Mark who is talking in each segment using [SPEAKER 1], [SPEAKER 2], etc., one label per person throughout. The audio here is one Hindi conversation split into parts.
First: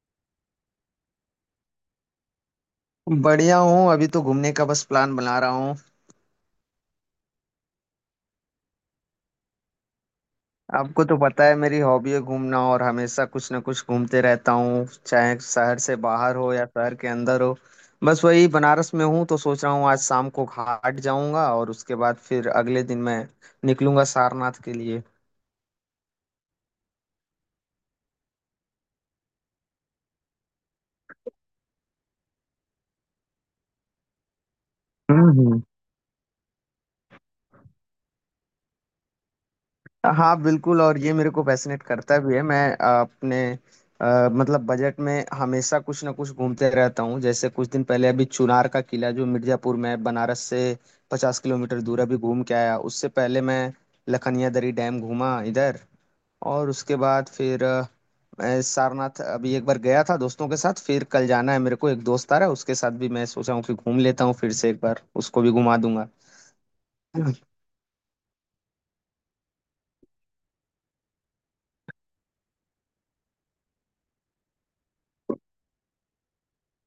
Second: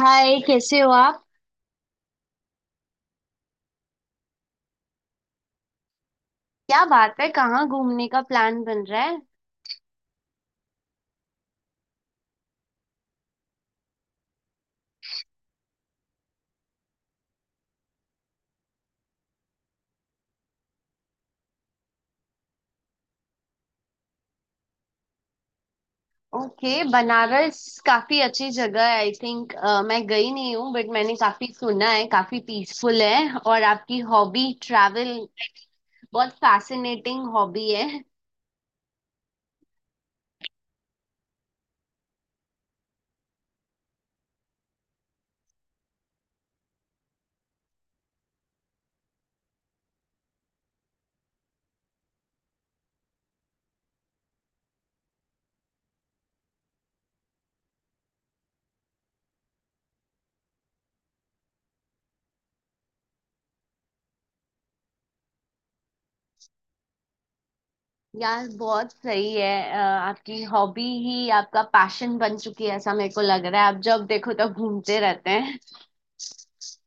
[SPEAKER 1] हाय, कैसे हो आप।
[SPEAKER 2] बढ़िया हूँ अभी तो घूमने का बस प्लान बना रहा हूँ।
[SPEAKER 1] क्या बात है, कहाँ घूमने का प्लान बन रहा है।
[SPEAKER 2] आपको तो पता है मेरी हॉबी है घूमना और हमेशा कुछ ना कुछ घूमते रहता हूँ चाहे शहर से बाहर हो या शहर के अंदर हो। बस वही बनारस में हूँ तो सोच रहा हूँ आज शाम को घाट जाऊंगा और उसके बाद फिर अगले दिन मैं निकलूंगा सारनाथ के लिए।
[SPEAKER 1] ओके। बनारस काफी अच्छी जगह है, आई थिंक। मैं गई नहीं हूँ, बट मैंने काफी सुना है, काफी पीसफुल है। और आपकी हॉबी ट्रैवल,
[SPEAKER 2] हम्म हम्म।
[SPEAKER 1] बहुत फैसिनेटिंग हॉबी है।
[SPEAKER 2] हाँ बिल्कुल। और ये मेरे को पैसिनेट करता भी है। मैं अपने मतलब बजट में हमेशा कुछ ना कुछ घूमते रहता हूँ, जैसे कुछ दिन पहले अभी चुनार का किला जो मिर्जापुर में है, बनारस से 50 किलोमीटर दूर, अभी घूम के आया। उससे पहले मैं लखनिया दरी डैम घूमा इधर। और उसके बाद फिर मैं सारनाथ अभी एक बार गया था दोस्तों के साथ। फिर कल जाना है, मेरे को एक दोस्त आ रहा है, उसके साथ भी मैं सोचा हूँ कि घूम लेता हूँ फिर से एक बार, उसको भी घुमा दूंगा।
[SPEAKER 1] यार, बहुत सही है। आपकी हॉबी ही आपका पैशन बन चुकी है, ऐसा मेरे को लग रहा है। आप जब देखो तब घूमते रहते हैं।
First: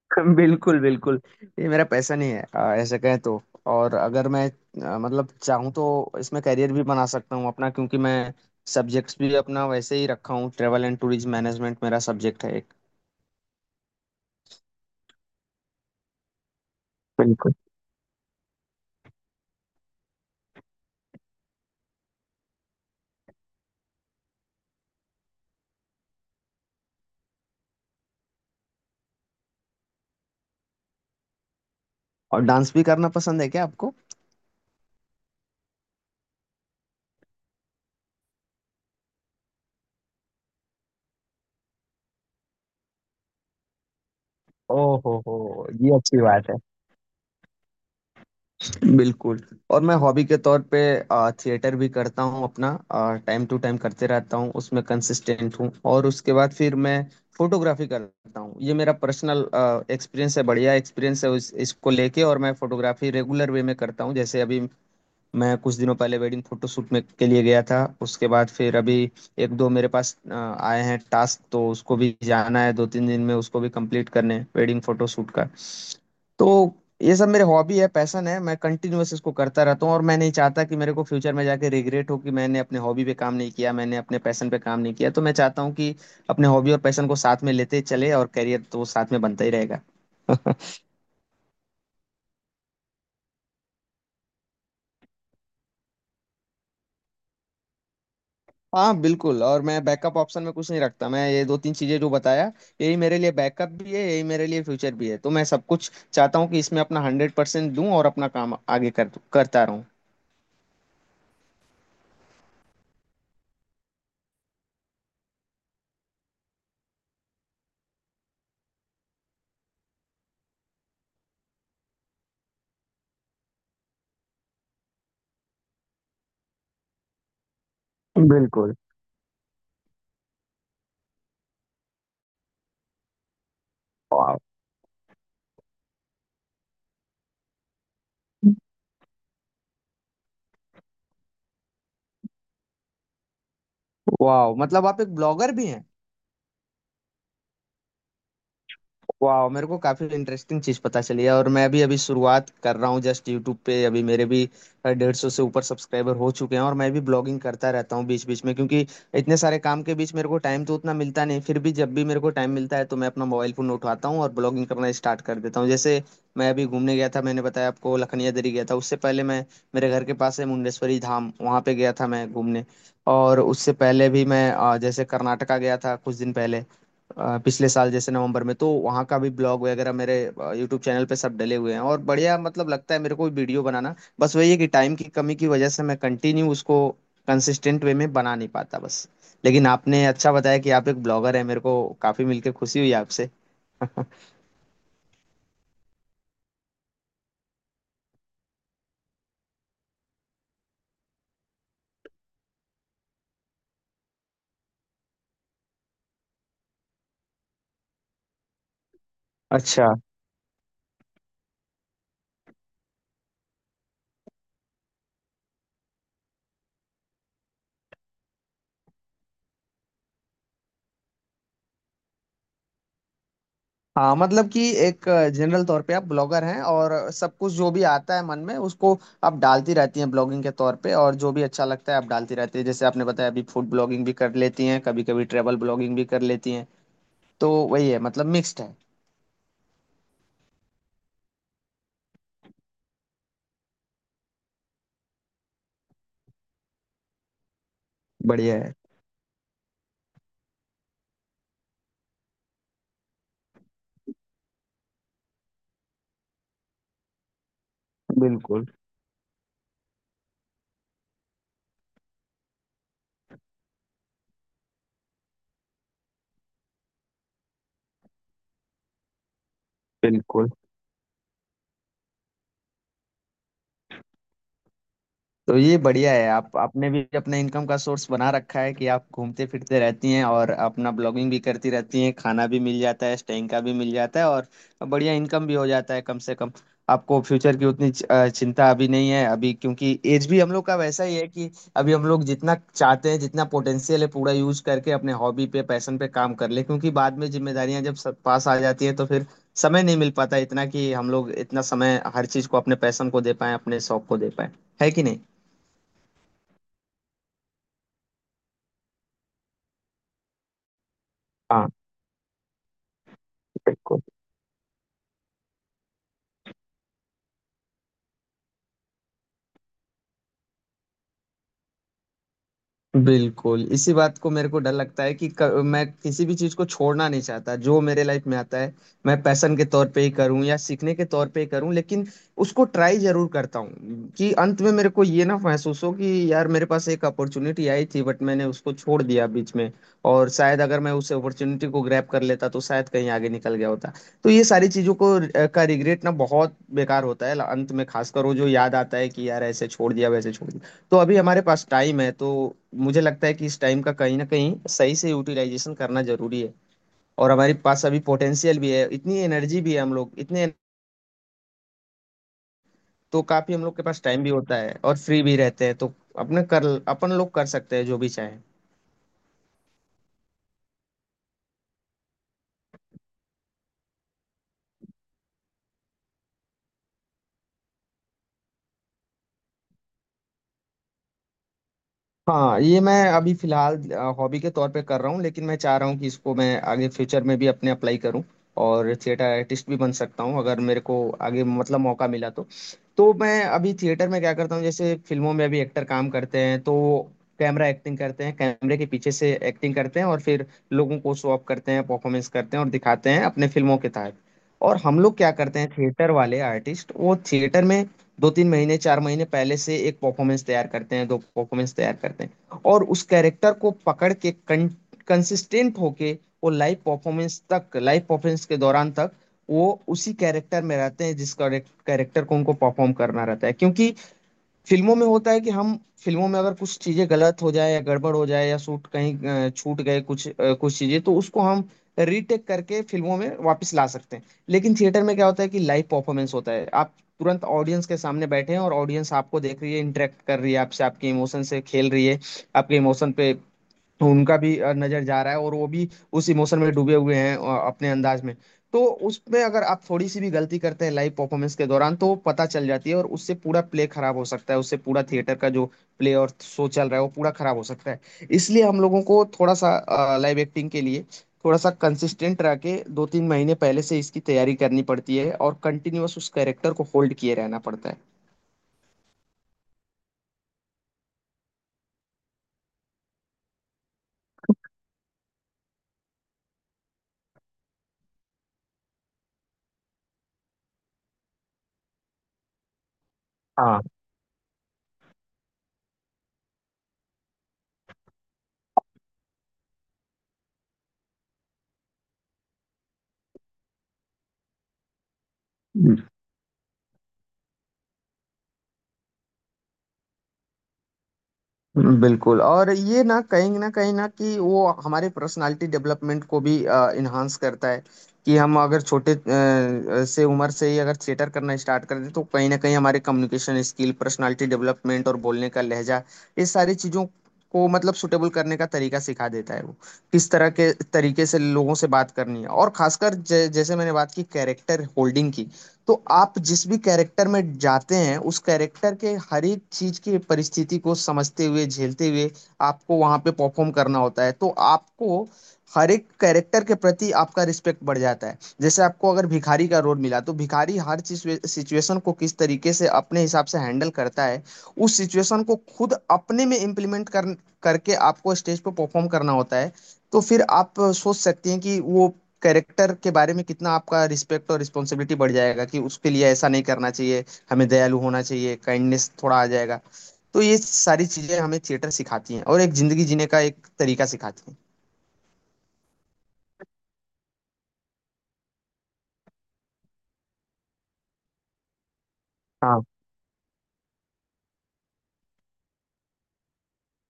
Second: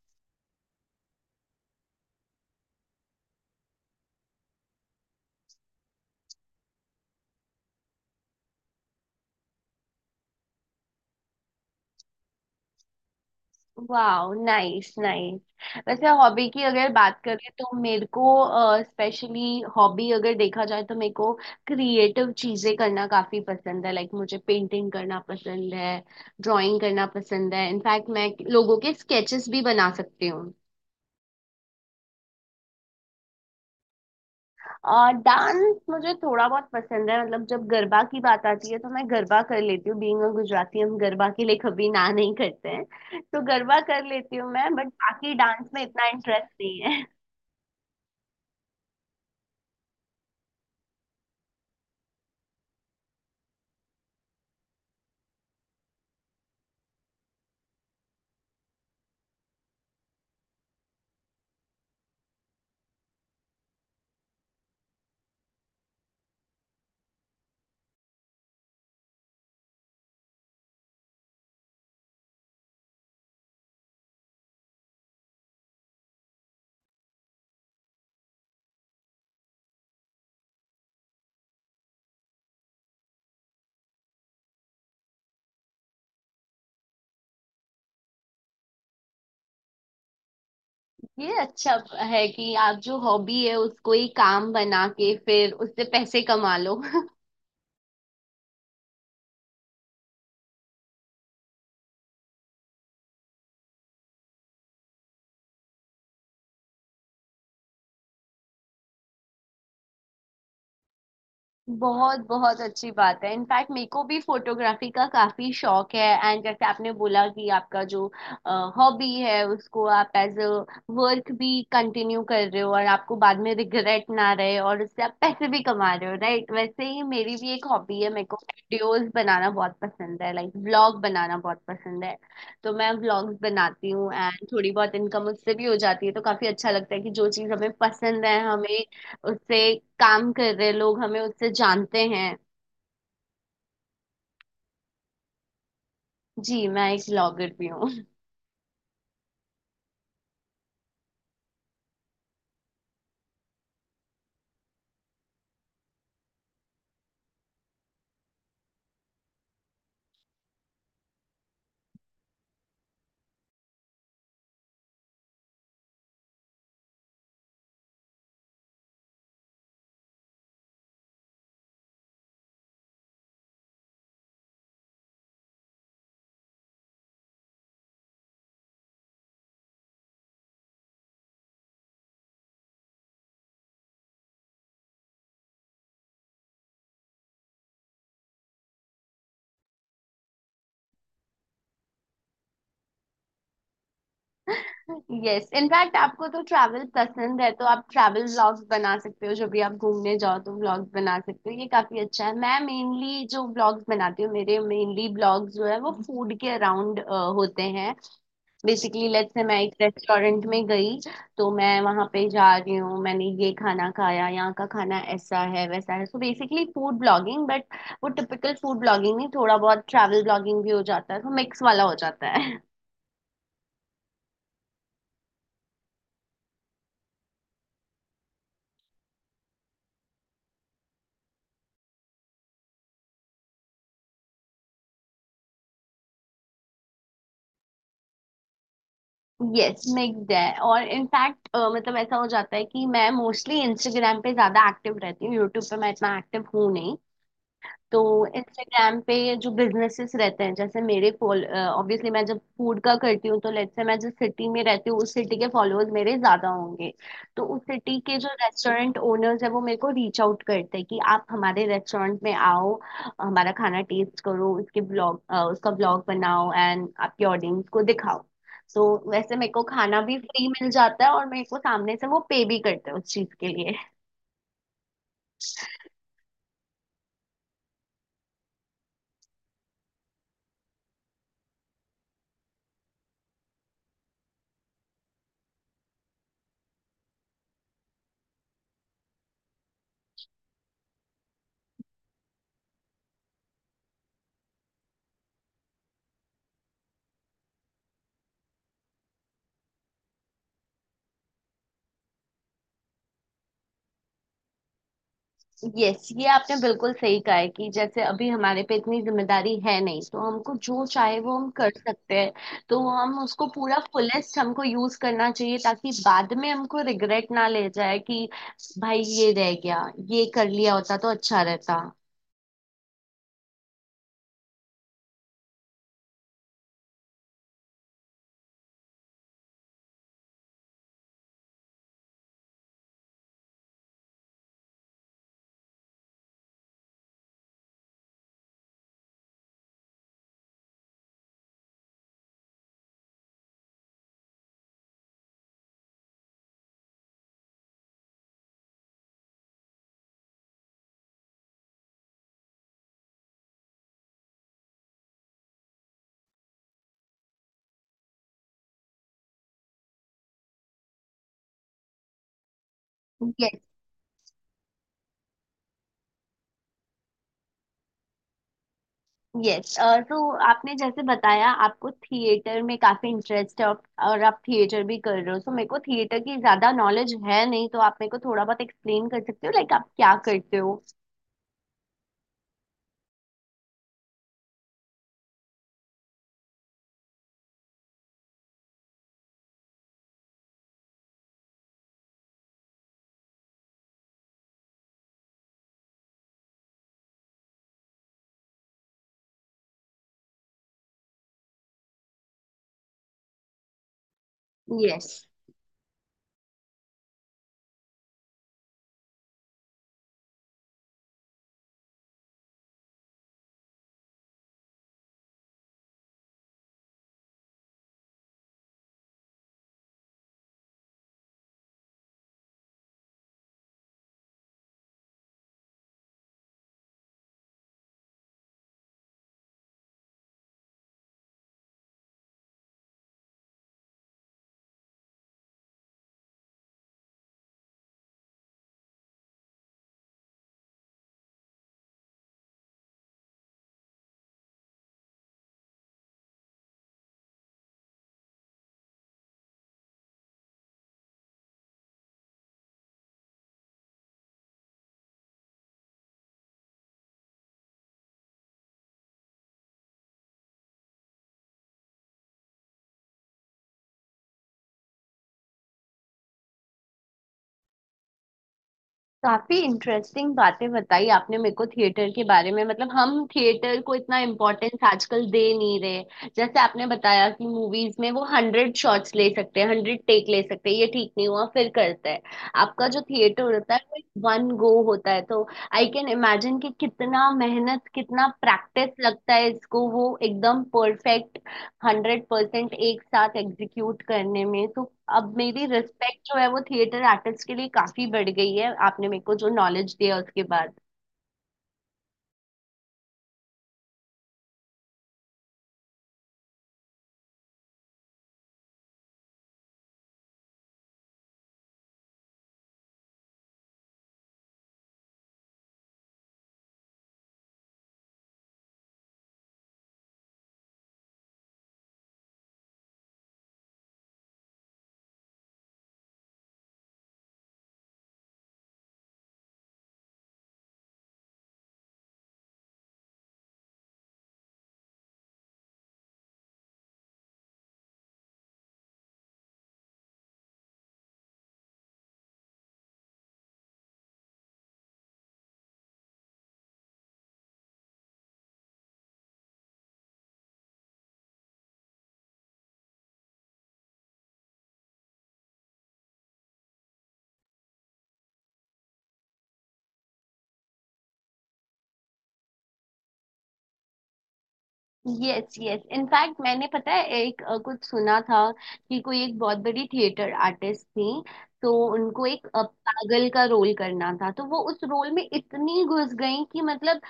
[SPEAKER 2] बिल्कुल बिल्कुल। ये मेरा पैशन ही है, ऐसे कहें तो। और अगर मैं मतलब चाहूँ तो इसमें करियर भी बना सकता हूँ अपना, क्योंकि मैं सब्जेक्ट्स भी अपना वैसे ही रखा हूँ। ट्रेवल एंड टूरिज्म मैनेजमेंट मेरा सब्जेक्ट है एक।
[SPEAKER 1] वाह, नाइस नाइस। वैसे हॉबी की अगर बात करें
[SPEAKER 2] बिल्कुल।
[SPEAKER 1] तो मेरे को, स्पेशली हॉबी अगर देखा जाए तो मेरे को क्रिएटिव चीजें करना काफी पसंद है। लाइक मुझे पेंटिंग करना पसंद है, ड्राइंग करना पसंद है। इनफैक्ट मैं लोगों के स्केचेस भी बना सकती हूँ।
[SPEAKER 2] और डांस भी करना पसंद है क्या आपको?
[SPEAKER 1] और डांस मुझे थोड़ा बहुत पसंद है, मतलब जब गरबा की बात आती है तो मैं गरबा कर लेती हूँ। बीइंग अ गुजराती, हम गरबा के लिए कभी ना नहीं करते हैं, तो गरबा कर लेती हूँ मैं। बट
[SPEAKER 2] ओहो
[SPEAKER 1] बाकी
[SPEAKER 2] हो।
[SPEAKER 1] डांस में
[SPEAKER 2] ये
[SPEAKER 1] इतना
[SPEAKER 2] अच्छी
[SPEAKER 1] इंटरेस्ट
[SPEAKER 2] बात है।
[SPEAKER 1] नहीं है।
[SPEAKER 2] बिल्कुल। और मैं हॉबी के तौर पे थिएटर भी करता हूँ अपना, टाइम टू टाइम करते रहता हूँ, उसमें कंसिस्टेंट हूँ। और उसके बाद फिर मैं फोटोग्राफी करता हूँ। ये मेरा पर्सनल एक्सपीरियंस है, बढ़िया एक्सपीरियंस है इसको लेके। और मैं फोटोग्राफी रेगुलर वे में करता हूँ, जैसे अभी मैं कुछ दिनों पहले वेडिंग फोटोशूट में के लिए गया था। उसके बाद फिर अभी एक दो मेरे पास आए हैं टास्क, तो उसको भी जाना है, दो तीन दिन में उसको भी कंप्लीट करने हैं वेडिंग फोटोशूट का। तो ये सब मेरे हॉबी है, पैशन है, मैं कंटिन्यूअस इसको करता रहता हूँ। और मैं नहीं चाहता कि मेरे को फ्यूचर में जाके रिग्रेट हो कि मैंने अपने हॉबी पे काम नहीं किया, मैंने अपने पैशन पे काम नहीं किया। तो मैं चाहता हूँ कि अपने हॉबी और पैशन को साथ में लेते चले, और करियर तो साथ में बनता ही रहेगा।
[SPEAKER 1] ये अच्छा है कि आप जो हॉबी है उसको ही काम बना के फिर उससे पैसे कमा लो।
[SPEAKER 2] हाँ बिल्कुल। और मैं बैकअप ऑप्शन में कुछ नहीं रखता, मैं ये दो तीन चीजें जो बताया, यही मेरे लिए बैकअप भी है, यही मेरे लिए फ्यूचर भी है। तो मैं सब कुछ चाहता हूँ कि इसमें अपना 100% दूँ और अपना काम आगे कर करता रहूँ।
[SPEAKER 1] बहुत बहुत अच्छी बात है। इनफैक्ट मेरे को भी फोटोग्राफी का काफी शौक है। एंड जैसे आपने बोला कि आपका जो हॉबी है उसको आप एज अ वर्क भी कंटिन्यू कर रहे हो, और आपको बाद में रिग्रेट ना रहे, और उससे आप पैसे भी कमा रहे हो, राइट। वैसे ही मेरी भी एक हॉबी है, मेरे को
[SPEAKER 2] बिल्कुल।
[SPEAKER 1] वीडियोस बनाना बहुत पसंद है, लाइक व्लॉग बनाना बहुत पसंद है। तो मैं व्लॉग्स बनाती हूँ
[SPEAKER 2] वाह।
[SPEAKER 1] एंड थोड़ी बहुत इनकम उससे भी हो जाती है, तो काफी अच्छा लगता है कि जो चीज हमें पसंद है, हमें उससे काम कर रहे, लोग हमें उससे जानते हैं।
[SPEAKER 2] वाह मतलब आप एक ब्लॉगर भी हैं।
[SPEAKER 1] जी, मैं एक ब्लॉगर भी हूँ।
[SPEAKER 2] वाह, मेरे को काफी इंटरेस्टिंग चीज पता चली है। और मैं भी अभी शुरुआत कर रहा हूँ जस्ट यूट्यूब पे। अभी मेरे भी 150 से ऊपर सब्सक्राइबर हो चुके हैं, और मैं भी ब्लॉगिंग करता रहता हूँ बीच बीच में, क्योंकि इतने सारे काम के बीच मेरे को टाइम तो उतना मिलता नहीं। फिर भी जब भी मेरे को टाइम मिलता है तो मैं अपना मोबाइल फोन उठाता हूँ और ब्लॉगिंग करना स्टार्ट कर देता हूँ। जैसे मैं अभी घूमने गया था, मैंने बताया आपको, लखनिया दरी गया था। उससे पहले मैं, मेरे घर के पास है मुंडेश्वरी धाम, वहाँ पे गया था मैं घूमने। और उससे पहले भी मैं जैसे कर्नाटका गया था कुछ दिन पहले, पिछले साल जैसे नवंबर में। तो वहाँ का भी ब्लॉग वगैरह मेरे यूट्यूब चैनल पे सब डले हुए हैं। और बढ़िया मतलब लगता है मेरे को वीडियो बनाना। बस वही है कि टाइम की कमी की वजह से मैं कंटिन्यू उसको कंसिस्टेंट वे में बना नहीं पाता बस। लेकिन आपने अच्छा बताया कि आप एक ब्लॉगर हैं, मेरे को काफ़ी मिलकर खुशी हुई आपसे।
[SPEAKER 1] यस, इनफैक्ट आपको तो ट्रैवल पसंद है, तो आप ट्रैवल व्लॉग्स बना सकते हो। जब भी आप घूमने जाओ तो व्लॉग्स बना सकते हो, ये काफी अच्छा है। मैं मेनली जो व्लॉग्स बनाती हूँ, मेरे मेनली ब्लॉग्स जो है वो फूड के अराउंड होते हैं। बेसिकली, लेट्स से मैं एक
[SPEAKER 2] अच्छा।
[SPEAKER 1] रेस्टोरेंट में गई, तो मैं वहां पे जा रही हूँ, मैंने ये खाना खाया, यहाँ का खाना ऐसा है वैसा है, so basically food blogging. But वो टिपिकल फूड ब्लॉगिंग नहीं, थोड़ा बहुत ट्रैवल ब्लॉगिंग भी हो जाता है, तो मिक्स वाला हो जाता है।
[SPEAKER 2] हाँ मतलब कि एक जनरल तौर पे आप ब्लॉगर हैं और सब कुछ जो भी आता है मन में उसको आप डालती रहती हैं ब्लॉगिंग के तौर पे, और जो भी अच्छा लगता है आप डालती रहती हैं। जैसे आपने बताया, अभी फूड ब्लॉगिंग भी कर लेती हैं, कभी कभी ट्रैवल ब्लॉगिंग भी कर लेती हैं। तो वही है, मतलब मिक्स्ड है।
[SPEAKER 1] यस, मिक्स्ड है। और इनफैक्ट मतलब ऐसा हो जाता है कि मैं मोस्टली इंस्टाग्राम पे ज्यादा एक्टिव रहती हूँ, यूट्यूब पे मैं इतना एक्टिव हूँ नहीं। तो
[SPEAKER 2] बढ़िया है।
[SPEAKER 1] इंस्टाग्राम पे ये जो बिजनेसेस रहते हैं, जैसे मेरे ऑब्वियसली मैं जब फूड का करती हूँ, तो लेट्स से मैं जिस सिटी में रहती हूँ उस सिटी के फॉलोअर्स मेरे ज्यादा होंगे, तो उस सिटी के जो
[SPEAKER 2] बिल्कुल
[SPEAKER 1] रेस्टोरेंट ओनर्स है वो मेरे को रीच आउट करते हैं कि आप हमारे रेस्टोरेंट में आओ, हमारा खाना टेस्ट करो, उसके ब्लॉग उसका ब्लॉग बनाओ एंड आपके ऑडियंस को दिखाओ। तो वैसे मेरे को खाना भी फ्री
[SPEAKER 2] बिल्कुल।
[SPEAKER 1] मिल जाता है और मेरे को सामने से वो पे भी करते हैं उस चीज के लिए।
[SPEAKER 2] तो ये बढ़िया है, आप आपने भी अपने इनकम का सोर्स बना रखा है कि आप घूमते फिरते रहती हैं और अपना ब्लॉगिंग भी करती रहती हैं, खाना भी मिल जाता है, स्टेइंग का भी मिल जाता है, और बढ़िया इनकम भी हो जाता है कम से कम। आपको फ्यूचर की उतनी चिंता अभी नहीं है अभी, क्योंकि एज भी हम लोग का वैसा ही है कि अभी हम लोग जितना चाहते हैं, जितना पोटेंशियल है पूरा यूज करके अपने हॉबी पे पैशन पे काम कर ले, क्योंकि बाद में जिम्मेदारियां जब सब पास आ जाती है तो फिर समय नहीं मिल पाता इतना कि हम लोग इतना समय हर चीज को, अपने पैशन को दे पाए, अपने शौक को दे पाए, है कि नहीं।
[SPEAKER 1] यस, ये आपने बिल्कुल सही कहा है कि जैसे अभी हमारे पे इतनी जिम्मेदारी है नहीं, तो हमको जो चाहे वो हम
[SPEAKER 2] हाँ।
[SPEAKER 1] कर सकते हैं। तो हम उसको पूरा
[SPEAKER 2] बिल्कुल
[SPEAKER 1] फुलेस्ट हमको यूज करना चाहिए, ताकि बाद में हमको रिग्रेट ना ले जाए कि भाई ये रह गया, ये कर लिया होता तो अच्छा रहता।
[SPEAKER 2] बिल्कुल, इसी बात को मेरे को डर लगता है कि मैं किसी भी चीज को छोड़ना नहीं चाहता जो मेरे लाइफ में आता है, मैं पैशन के तौर पे ही करूं या सीखने के तौर पे ही करूं, लेकिन उसको ट्राई जरूर करता हूं कि अंत में मेरे को ये ना महसूस हो कि यार मेरे पास एक अपॉर्चुनिटी आई थी, बट मैंने उसको छोड़ दिया बीच में, और शायद अगर मैं उस अपॉर्चुनिटी को ग्रैब कर लेता तो शायद कहीं आगे निकल गया होता। तो ये सारी चीजों को का रिग्रेट ना बहुत बेकार होता है अंत में, खासकर वो जो याद आता है कि यार ऐसे छोड़ दिया वैसे छोड़। तो अभी हमारे पास टाइम है तो मुझे लगता है कि इस टाइम का कहीं ना कहीं सही से यूटिलाइजेशन करना जरूरी है। और हमारे पास अभी पोटेंशियल भी है, इतनी एनर्जी भी है, हम लोग इतने, तो काफी
[SPEAKER 1] यस
[SPEAKER 2] हम लोग के पास टाइम भी होता है और फ्री भी रहते हैं, तो अपने कर अपन लोग कर सकते हैं जो भी चाहें।
[SPEAKER 1] यस। तो आपने जैसे बताया आपको थिएटर में काफी इंटरेस्ट है, और आप थिएटर भी कर रहे हो, तो मेरे को थिएटर की ज्यादा नॉलेज है नहीं, तो आप मेरे को थोड़ा बहुत एक्सप्लेन कर सकते हो लाइक आप क्या करते हो।
[SPEAKER 2] हाँ ये मैं अभी फिलहाल हॉबी के तौर पे कर रहा हूँ, लेकिन मैं चाह रहा हूँ कि इसको मैं आगे फ्यूचर में भी अपने अप्लाई करूँ, और थिएटर आर्टिस्ट भी बन सकता हूँ अगर मेरे को आगे मतलब मौका मिला तो। तो मैं अभी थिएटर में क्या करता हूँ, जैसे फिल्मों में अभी एक्टर काम करते हैं तो कैमरा एक्टिंग करते हैं, कैमरे के पीछे से एक्टिंग करते हैं और फिर लोगों को शो ऑफ करते हैं, परफॉर्मेंस करते हैं और दिखाते हैं अपने फिल्मों के तहत। और हम
[SPEAKER 1] यस,
[SPEAKER 2] लोग क्या करते हैं थिएटर वाले आर्टिस्ट, वो थिएटर में दो तीन महीने चार महीने पहले से एक परफॉर्मेंस तैयार करते हैं, दो परफॉर्मेंस तैयार करते हैं, और उस कैरेक्टर को पकड़ के, कंसिस्टेंट होके वो लाइव परफॉर्मेंस तक, लाइव परफॉर्मेंस के दौरान तक वो उसी कैरेक्टर में रहते हैं जिस कैरेक्टर को उनको परफॉर्म करना रहता है। क्योंकि फिल्मों में होता है कि हम, फिल्मों में अगर कुछ चीजें गलत हो जाए या गड़बड़ हो जाए या शूट कहीं छूट गए कुछ कुछ चीजें, तो उसको हम रीटेक करके फिल्मों में वापस ला सकते हैं। लेकिन थिएटर में क्या होता है कि लाइव परफॉर्मेंस होता है, आप तुरंत ऑडियंस के सामने बैठे हैं और ऑडियंस आपको देख रही है, इंटरेक्ट कर रही है आपसे, आपके इमोशन से खेल रही है, आपके इमोशन पे तो उनका भी नजर जा रहा है, और वो भी उस इमोशन में डूबे हुए हैं अपने अंदाज में। तो उसमें अगर आप थोड़ी सी भी गलती करते हैं लाइव परफॉर्मेंस के दौरान, तो वो पता चल जाती है और उससे पूरा प्ले खराब हो सकता है, उससे पूरा थिएटर का जो प्ले और शो चल रहा है वो पूरा खराब हो सकता है। इसलिए हम लोगों को थोड़ा सा लाइव एक्टिंग के लिए थोड़ा सा कंसिस्टेंट रह के दो तीन महीने पहले से इसकी तैयारी करनी पड़ती है और कंटिन्यूअस उस कैरेक्टर को होल्ड किए रहना पड़ता है।
[SPEAKER 1] काफी इंटरेस्टिंग बातें बताई आपने मेरे को थिएटर के बारे में। मतलब हम थिएटर को इतना इम्पोर्टेंस आजकल दे नहीं रहे। जैसे आपने बताया कि मूवीज में वो हंड्रेड शॉट्स ले सकते हैं, हंड्रेड टेक ले सकते हैं, ये ठीक नहीं हुआ फिर करते हैं। आपका जो थिएटर होता है वो वन गो होता है, तो आई कैन इमेजिन कि कितना मेहनत कितना प्रैक्टिस लगता है इसको वो एकदम परफेक्ट 100% एक साथ एग्जीक्यूट करने में। तो अब मेरी
[SPEAKER 2] हाँ
[SPEAKER 1] रिस्पेक्ट जो है वो थिएटर आर्टिस्ट के लिए काफी बढ़ गई है, आपने मेरे को जो नॉलेज दिया उसके बाद।
[SPEAKER 2] बिल्कुल। और ये ना कहीं ना कहीं ना कि वो हमारे पर्सनालिटी डेवलपमेंट को भी इन्हांस करता है कि हम अगर छोटे से उम्र से ही अगर थिएटर करना स्टार्ट कर दें, तो कहीं ना कहीं हमारे कम्युनिकेशन स्किल, पर्सनालिटी डेवलपमेंट और बोलने का लहजा, ये सारी चीज़ों को मतलब सुटेबल करने का तरीका सिखा देता है वो। किस तरह के तरीके से लोगों से बात करनी है, और खासकर जैसे मैंने बात की कैरेक्टर होल्डिंग की, तो आप जिस भी कैरेक्टर में जाते हैं उस कैरेक्टर के हर एक चीज की परिस्थिति को समझते हुए, झेलते हुए आपको वहां पे परफॉर्म करना होता है। तो आपको हर एक कैरेक्टर के प्रति आपका रिस्पेक्ट बढ़ जाता है, जैसे आपको अगर भिखारी का रोल मिला तो भिखारी हर सिचुएशन को किस तरीके से अपने हिसाब से हैंडल करता है, उस सिचुएशन को खुद अपने में इम्प्लीमेंट कर करके आपको स्टेज पे परफॉर्म करना होता है। तो फिर आप सोच सकती हैं कि वो कैरेक्टर के बारे में कितना आपका रिस्पेक्ट और रिस्पॉन्सिबिलिटी बढ़ जाएगा कि उसके लिए ऐसा नहीं करना चाहिए, हमें दयालु होना चाहिए, काइंडनेस थोड़ा आ जाएगा। तो ये सारी चीजें हमें थिएटर सिखाती हैं और एक जिंदगी जीने का एक तरीका सिखाती हैं।
[SPEAKER 1] यस यस, इनफैक्ट मैंने पता है एक कुछ सुना था कि कोई एक बहुत बड़ी थिएटर आर्टिस्ट थी, तो उनको एक
[SPEAKER 2] हाँ
[SPEAKER 1] पागल का रोल करना था, तो वो उस रोल में इतनी घुस गई कि मतलब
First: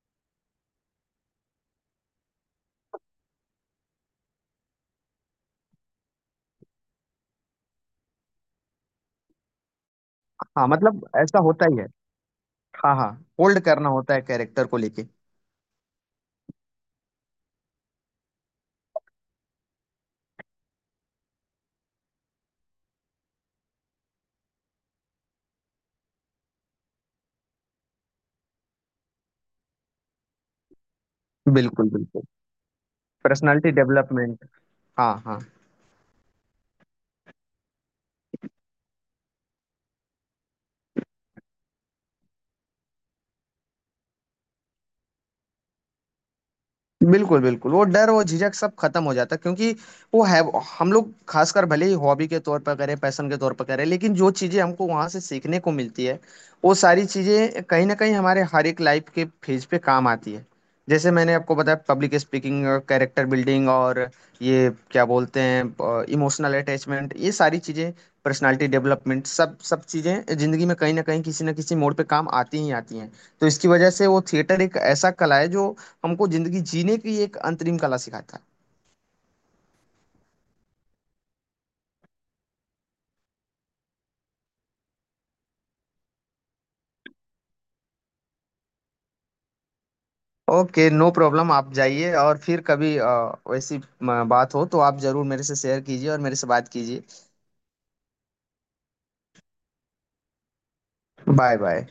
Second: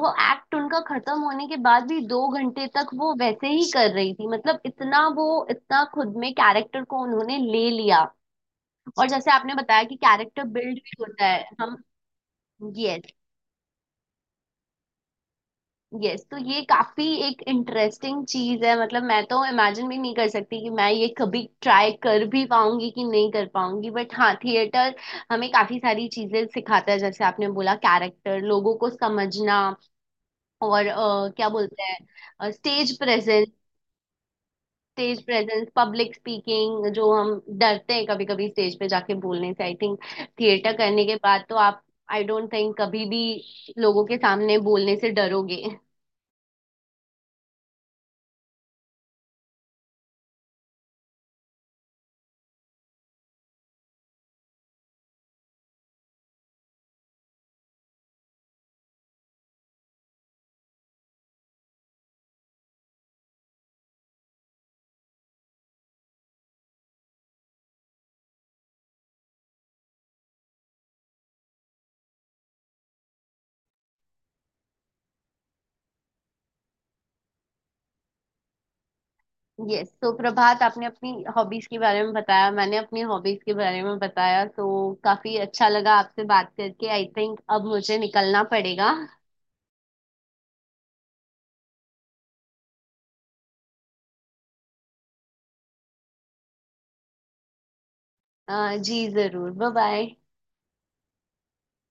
[SPEAKER 1] वो एक्ट उनका खत्म होने के बाद भी 2 घंटे तक वो वैसे ही कर रही थी। मतलब इतना वो, इतना खुद में कैरेक्टर को उन्होंने ले लिया। और जैसे आपने बताया कि कैरेक्टर
[SPEAKER 2] हाँ,
[SPEAKER 1] बिल्ड भी
[SPEAKER 2] मतलब
[SPEAKER 1] होता
[SPEAKER 2] ऐसा
[SPEAKER 1] है,
[SPEAKER 2] होता ही
[SPEAKER 1] हम।
[SPEAKER 2] है। हाँ हाँ,
[SPEAKER 1] यस
[SPEAKER 2] होल्ड करना होता है कैरेक्टर को लेके।
[SPEAKER 1] यस, तो ये काफी एक इंटरेस्टिंग चीज है। मतलब मैं तो इमेजिन भी नहीं कर सकती कि मैं ये कभी ट्राई कर भी पाऊंगी कि नहीं कर पाऊंगी, बट हाँ थिएटर हमें काफी सारी चीजें सिखाता है, जैसे आपने बोला कैरेक्टर लोगों को समझना और क्या बोलते
[SPEAKER 2] बिल्कुल बिल्कुल।
[SPEAKER 1] हैं, स्टेज प्रेजेंस।
[SPEAKER 2] Personality development. हाँ
[SPEAKER 1] स्टेज
[SPEAKER 2] हाँ।
[SPEAKER 1] प्रेजेंस, पब्लिक स्पीकिंग जो हम डरते हैं कभी कभी स्टेज पे जाके बोलने से, आई थिंक थिएटर करने के बाद तो आप, आई डोंट थिंक कभी भी लोगों के सामने बोलने से डरोगे।
[SPEAKER 2] बिल्कुल, बिल्कुल। वो डर, वो झिझक सब खत्म हो जाता है क्योंकि वो है, वो हम लोग खासकर भले ही हॉबी के तौर पर करें, पैशन के तौर पर करें, लेकिन जो चीज़ें हमको वहाँ से सीखने को मिलती है, वो सारी चीज़ें कहीं न कहीं हमारे हर एक लाइफ के फेज पे काम आती है। जैसे मैंने आपको बताया पब्लिक स्पीकिंग, कैरेक्टर बिल्डिंग और ये क्या बोलते हैं ब इमोशनल अटैचमेंट, ये सारी चीज़ें, पर्सनैलिटी डेवलपमेंट, सब सब चीज़ें ज़िंदगी में कहीं न कहीं किसी न किसी मोड़ पे काम आती ही आती हैं। तो इसकी वजह से वो थिएटर एक ऐसा कला है जो हमको जिंदगी जीने की एक अंतरिम कला सिखाता
[SPEAKER 1] यस, तो प्रभात, आपने अपनी हॉबीज के बारे में बताया, मैंने अपनी हॉबीज के बारे में बताया, तो काफी अच्छा लगा आपसे बात करके। आई थिंक अब मुझे निकलना पड़ेगा।
[SPEAKER 2] है। ओके नो प्रॉब्लम, आप जाइए, और फिर कभी वैसी बात हो तो आप जरूर मेरे से शेयर कीजिए और मेरे से बात कीजिए।
[SPEAKER 1] जी जरूर, बाय बाय।
[SPEAKER 2] Bye bye.